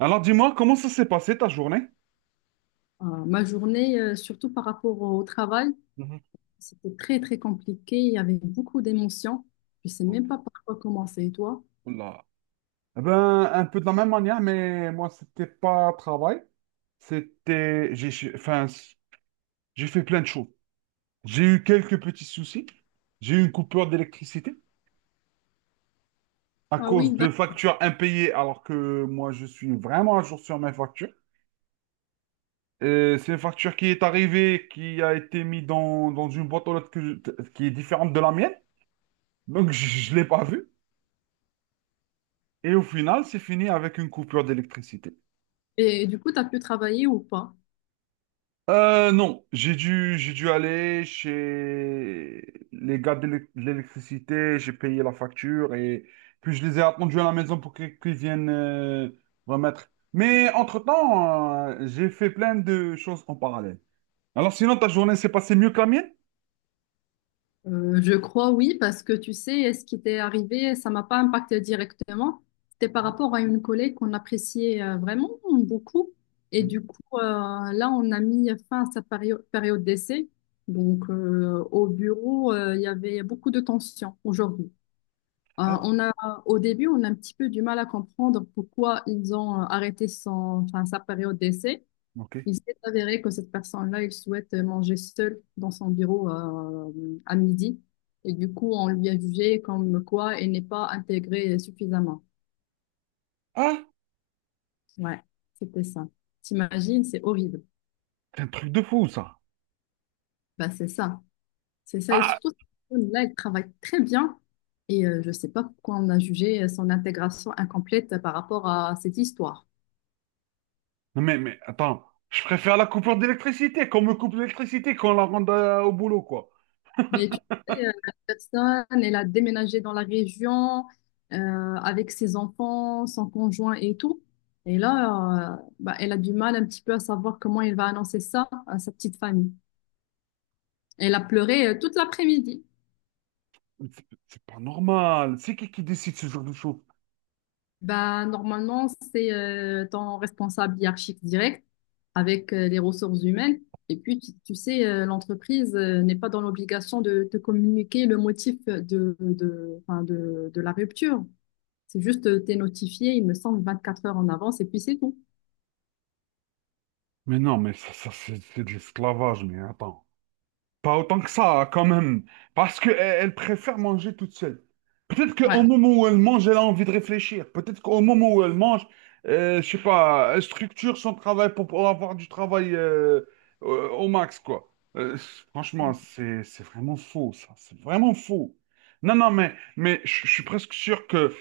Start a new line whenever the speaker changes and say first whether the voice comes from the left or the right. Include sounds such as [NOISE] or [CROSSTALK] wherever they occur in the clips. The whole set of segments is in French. right: Alors dis-moi, comment ça s'est passé ta journée?
left: Ma journée, surtout par rapport au travail,
right: Mhm.
left: c'était très, très compliqué. Il y avait beaucoup d'émotions. Je sais même pas par quoi commencer. Et toi?
right: Oula. Eh ben, un peu de la même manière, mais moi, c'était pas travail. C'était. J'ai fait plein de choses. J'ai eu quelques petits soucis. J'ai eu une coupure d'électricité à
left: Ah oui,
right: cause de
left: d'accord.
right: factures impayées, alors que moi, je suis vraiment à jour sur mes factures. Et c'est une facture qui est arrivée, qui a été mise dans une boîte aux lettres qui est différente de la mienne. Donc, [LAUGHS] je ne l'ai pas vue. Et au final, c'est fini avec une coupure d'électricité.
left: Et du coup, tu as pu travailler ou pas?
right: Non, j'ai dû aller chez les gars de l'électricité, j'ai payé la facture et puis je les ai attendus à la maison pour qu'ils viennent remettre. Mais entre-temps, j'ai fait plein de choses en parallèle. Alors sinon, ta journée s'est passée mieux que la mienne?
left: Je crois oui, parce que tu sais, ce qui t'est arrivé, ça m'a pas impacté directement. C'était par
right: Ouais.
left: rapport à une collègue qu'on appréciait vraiment beaucoup. Et
right: Mhm.
left: du coup, là, on a mis fin à sa période d'essai. Donc, au bureau, il y avait beaucoup de tension aujourd'hui. Euh,
right: Alors,
left: on a, au début, on a un petit peu du mal à comprendre pourquoi ils ont arrêté son, enfin, sa période d'essai.
right: ok.
left: Il s'est avéré que cette personne-là, il souhaite manger seule dans son bureau à midi. Et du coup, on lui a jugé comme quoi elle n'est pas intégrée suffisamment.
right: Ah,
left: Ouais, c'était ça. T'imagines, c'est horrible.
right: c'est un truc de fou ça.
left: Bah, c'est ça. C'est ça. Et
right: Ah,
left: surtout, là, elle travaille très bien. Et je ne sais pas pourquoi on a jugé son intégration incomplète par rapport à cette histoire.
right: mais attends, je préfère la coupure d'électricité, qu'on me coupe l'électricité, qu'on la rende au boulot, quoi.
left: Mais tu sais, la personne, elle a déménagé dans la région avec ses enfants, son conjoint et tout. Et là, bah, elle a du mal un petit peu à savoir comment elle va annoncer ça à sa petite famille. Elle a pleuré toute l'après-midi.
right: Mais c'est pas normal. C'est qui décide ce genre de choses?
left: Bah, normalement, c'est ton responsable hiérarchique direct avec les ressources humaines. Et puis, tu sais, l'entreprise n'est pas dans l'obligation de te communiquer le motif enfin, de la rupture. C'est juste, t'es notifié, il me semble, 24 heures en avance et puis c'est tout.
right: Mais non, mais ça, c'est de l'esclavage, mais attends. Pas autant que ça, quand même. Parce qu'elle elle préfère manger toute seule. Peut-être
left: Ouais.
right: qu'au moment où elle mange, elle a envie de réfléchir. Peut-être qu'au moment où elle mange, je sais pas, elle structure son travail pour pouvoir avoir du travail au max, quoi. Franchement, c'est vraiment faux, ça. C'est vraiment faux. Non, non, mais je suis presque sûr que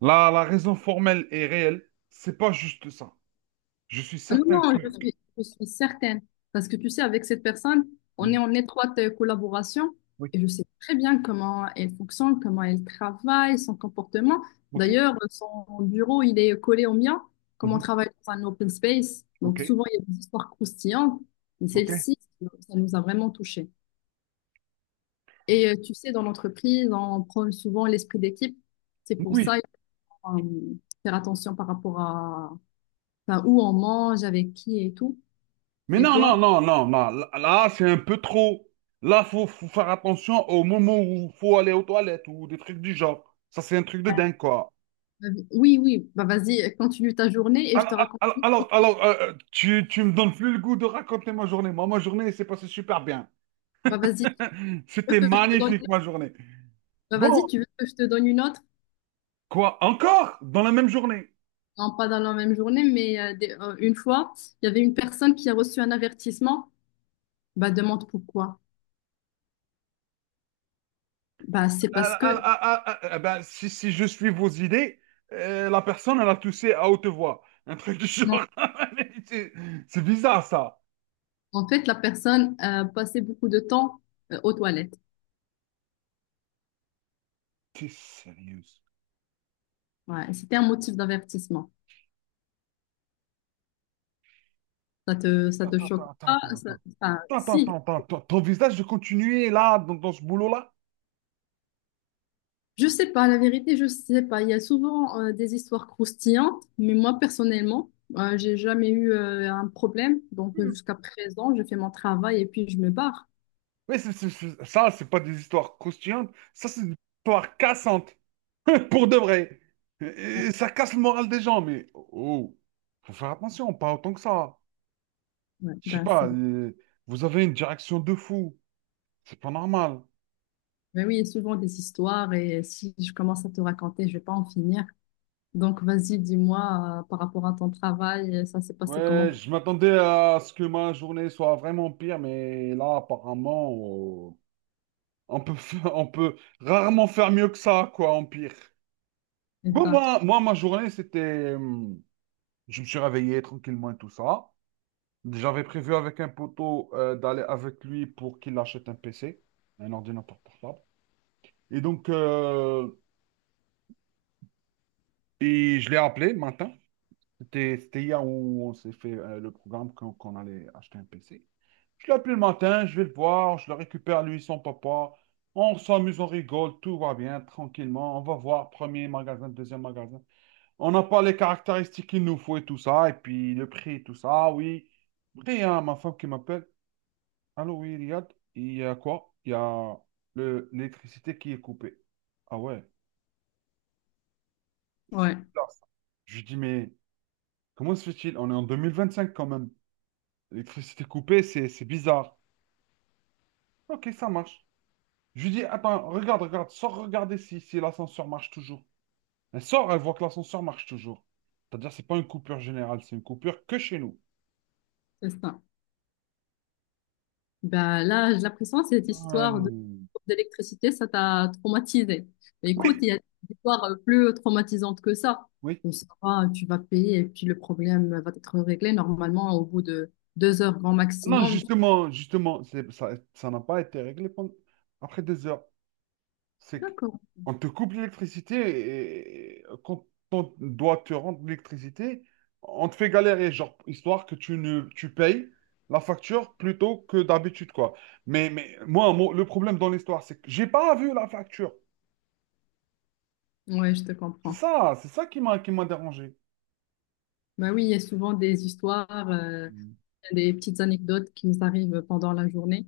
right: la raison formelle est réelle. C'est pas juste ça. Je suis
left: Ah non,
right: certain
left: non,
right: que-
left: je suis certaine. Parce que tu sais, avec cette personne, on est
right: Mhm.
left: en étroite collaboration
right: Oui,
left: et je sais très bien comment elle fonctionne, comment elle travaille, son comportement.
right: ok.
left: D'ailleurs, son bureau, il est collé au mien, comme on
right: Mhm.
left: travaille dans un open space.
right: Ok,
left: Donc souvent, il y a des histoires croustillantes, mais
right: ok.
left: celle-ci, ça nous a vraiment touchés. Et tu sais, dans l'entreprise, on prône souvent l'esprit d'équipe. C'est pour
right: Oui,
left: ça euh, faire attention par rapport à enfin, où on mange, avec qui et tout.
right: mais
left: Et
right: non,
left: toi?
right: non, non, non, non. Là, là, c'est un peu trop. Là, faut faire attention au moment où faut aller aux toilettes ou des trucs du genre. Ça, c'est un truc de dingue, quoi.
left: Oui, oui, bah vas-y, continue ta journée et je
right: Alors,
left: te raconte.
right: tu me donnes plus le goût de raconter ma journée. Moi, ma journée, elle s'est passée super bien.
left: Bah vas-y, tu
right: [LAUGHS]
left: veux
right: C'était
left: que je te donne...
right: magnifique, ma journée.
left: Bah
right: Bon,
left: vas-y, tu veux que je te donne une autre?
right: quoi, encore dans la même journée.
left: Non, pas dans la même journée, mais une fois, il y avait une personne qui a reçu un avertissement. Bah demande pourquoi. Bah c'est parce
right: Ah,
left: que
right: ah, ah, ah, ah, ah, eh ben, si, si je suis vos idées, la personne, elle a toussé à haute voix. Un truc du
left: en
right: genre. [LAUGHS] C'est bizarre, ça.
left: en fait la personne passait beaucoup de temps aux toilettes.
right: T'es sérieuse.
left: Ouais, c'était un motif d'avertissement. Ça te
right: Attends,
left: choque
right: attends, attends,
left: pas?
right: attends,
left: Ça-
right: attends.
left: enfin,
right: Attends,
left: si.
right: attends, attends, attends. Ton visage de continuer là, dans ce boulot-là?
left: Je sais pas, la vérité, je sais pas. Il y a souvent des histoires croustillantes, mais moi personnellement, j'ai jamais eu un problème. Donc
right: Hmm.
left: jusqu'à présent, je fais mon travail et puis je me barre.
right: Oui, ça, c'est pas des histoires croustillantes. Ça, c'est des histoires cassantes. [LAUGHS] Pour de vrai. Et- et ça casse le moral des gens, mais oh, faut faire attention, pas autant que ça.
left: Ouais,
right: Je sais
left: ben,
right: pas,
left: c'est...
right: vous avez une direction de fou. C'est pas normal.
left: Ben oui, il y a souvent des histoires et si je commence à te raconter, je vais pas en finir. Donc vas-y, dis-moi par rapport à ton travail, ça s'est passé comment
right: Ouais,
left: pour
right: je m'attendais à ce que ma journée soit vraiment pire, mais là, apparemment, oh, on peut, fa- [LAUGHS] on peut rarement faire mieux que ça, quoi, en pire. Bon,
left: ça?
right: moi ma journée, c'était... je me suis réveillé tranquillement et tout ça. J'avais prévu avec un poteau d'aller avec lui pour qu'il achète un PC, un ordinateur portable. Et donc, je l'ai appelé le matin. C'était hier où on s'est fait le programme qu'on allait acheter un PC. Je l'appelle le matin, je vais le voir, je le récupère lui, son papa. On s'amuse, on rigole, tout va bien, tranquillement. On va voir premier magasin, deuxième magasin. On n'a pas les caractéristiques qu'il nous faut et tout ça, et puis le prix et tout ça. Ah oui. Après, il y a ma femme qui m'appelle. Allô, oui, Riyad, il y a quoi? Il y a l'électricité qui est coupée. Ah ouais, c'est
left: Ouais,
right: bizarre ça. Je lui dis, mais comment se fait-il? On est en 2025 quand même. L'électricité coupée, c'est bizarre. Ok, ça marche. Je lui dis, attends, regarde, sors regarder si l'ascenseur marche toujours. Elle sort, elle voit que l'ascenseur marche toujours. C'est-à-dire, c'est pas une coupure générale, c'est une coupure que chez nous.
left: c'est ça. Ben là, j'ai l'impression que cette histoire de-
right: Hum,
left: d'électricité, ça t'a traumatisé. Mais écoute,
right: Oui,
left: il y a des histoires plus traumatisantes que ça.
right: oui.
left: Comme ça, tu vas payer et puis le problème va être réglé normalement au bout de 2 heures grand
right: Non,
left: maximum.
right: justement, justement, c'est- ça n'a pas été réglé pendant- après des heures. C'est
left: D'accord.
right: qu'on te coupe l'électricité et quand on doit te rendre l'électricité, on te fait galérer, genre, histoire que tu ne tu payes la facture plutôt que d'habitude, quoi. Mais moi, le problème dans l'histoire, c'est que j'ai pas vu la facture.
left: Ouais, je te comprends.
right: C'est ça qui m'a dérangé.
left: Ben oui, il y a souvent des histoires,
right: Mm.
left: des petites anecdotes qui nous arrivent pendant la journée.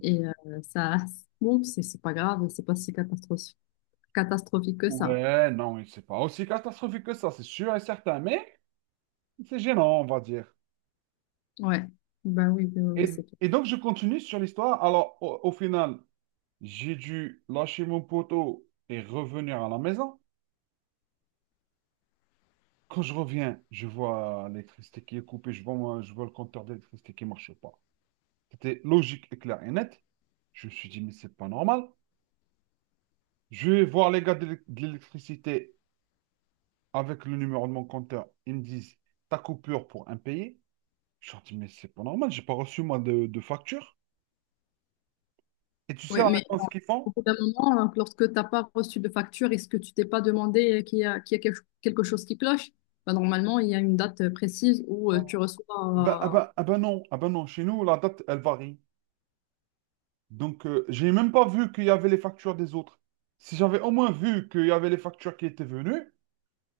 left: Et ça, bon, c'est pas grave, c'est pas si catastrophique que ça.
right: Ouais, non, mais c'est pas aussi catastrophique que ça, c'est sûr et certain, mais c'est gênant, on va dire.
left: Ouais. Ben oui, oui, c'est tout.
right: Et donc, je continue sur l'histoire. Alors, au final, j'ai dû lâcher mon poteau et revenir à la maison. Quand je reviens, je vois l'électricité qui est coupée, je vois le compteur d'électricité qui ne marche pas. C'était logique et clair et net. Je me suis dit, mais c'est pas normal. Je vais voir les gars de l'électricité avec le numéro de mon compteur. Ils me disent, ta coupure pour impayé. Je leur dis, mais c'est pas normal, j'ai pas reçu moi de facture. Et tu sais
left: Oui,
right: la
left: mais
right: réponse qu'ils
left: au
right: font?
left: bout d'un moment, lorsque tu n'as pas reçu de facture, est-ce que tu t'es pas demandé qu'il y a quelque chose qui cloche? Bah, normalement, il y a une date précise où
right: Ah,
left: tu
right: ah ben,
left: reçois.
right: ah ben non, chez nous, la date, elle varie. Donc, j'ai même pas vu qu'il y avait les factures des autres. Si j'avais au moins vu qu'il y avait les factures qui étaient venues,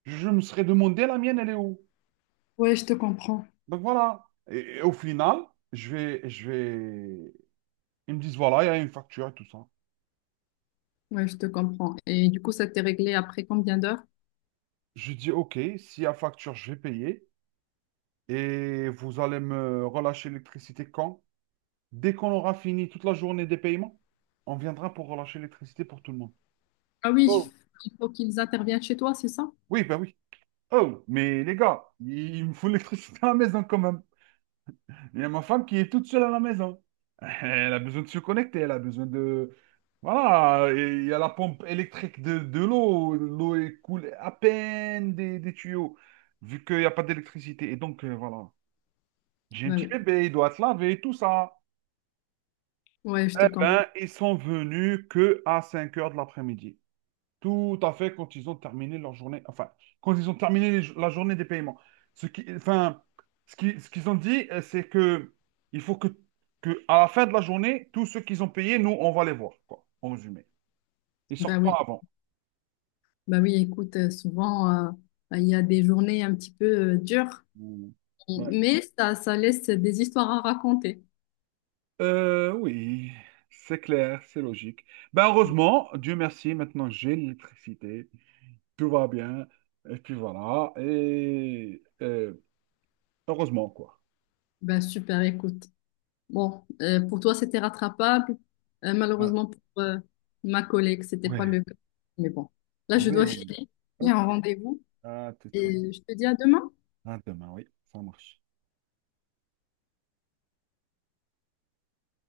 right: je me serais demandé la mienne, elle est où?
left: Ouais, je te comprends.
right: Donc voilà. Et au final, je vais. Ils me disent, voilà, il y a une facture et tout ça.
left: Ouais, je te comprends. Et du coup, ça t'est réglé après combien d'heures?
right: Je dis, ok, s'il y a facture, je vais payer. Et vous allez me relâcher l'électricité quand? Dès qu'on aura fini toute la journée des paiements, on viendra pour relâcher l'électricité pour tout le monde.
left: Ah oui,
right: Oh,
left: il faut qu'ils interviennent chez toi, c'est ça?
right: oui, ben oui. Oh, mais les gars, il me faut l'électricité à la maison quand même. Il y a ma femme qui est toute seule à la maison. [LAUGHS] Elle a besoin de se connecter, elle a besoin de... Voilà, et il y a la pompe électrique de l'eau. L'eau est coule à peine des tuyaux, vu qu'il n'y a pas d'électricité. Et donc, voilà. J'ai un
left: Bah
right: petit
left: oui.
right: bébé, il doit se laver, tout ça.
left: Ouais, je
right: Eh
left: te comprends.
right: ben, ils sont venus que à 17h. Tout à fait, quand ils ont terminé leur journée, enfin, quand ils ont terminé la journée des paiements. Ce qui, enfin, ce qu'ils ont dit, c'est que il faut que à la fin de la journée, tous ceux qu'ils ont payés, nous, on va les voir, quoi, en résumé. Ils
left: Bah
right: sortent
left: oui.
right: pas avant.
left: Bah oui, écoute, souvent, bah, il y a des journées un petit peu dures,
right: Mm. Ouais.
left: mais ça laisse des histoires à raconter.
right: Oui, c'est clair, c'est logique. Ben, heureusement, Dieu merci, maintenant j'ai l'électricité, tout va bien, et puis voilà, heureusement, quoi.
left: Bah super, écoute. Bon, pour toi, c'était rattrapable.
right: Hein.
left: Malheureusement, pour ma collègue, c'était pas
right: Ouais,
left: le cas. Mais bon, là, je dois
right: ouais,
left: filer. J'ai un
right: ok.
left: rendez-vous
right: À tout.
left: et je te dis à demain.
right: À demain, oui, ça marche.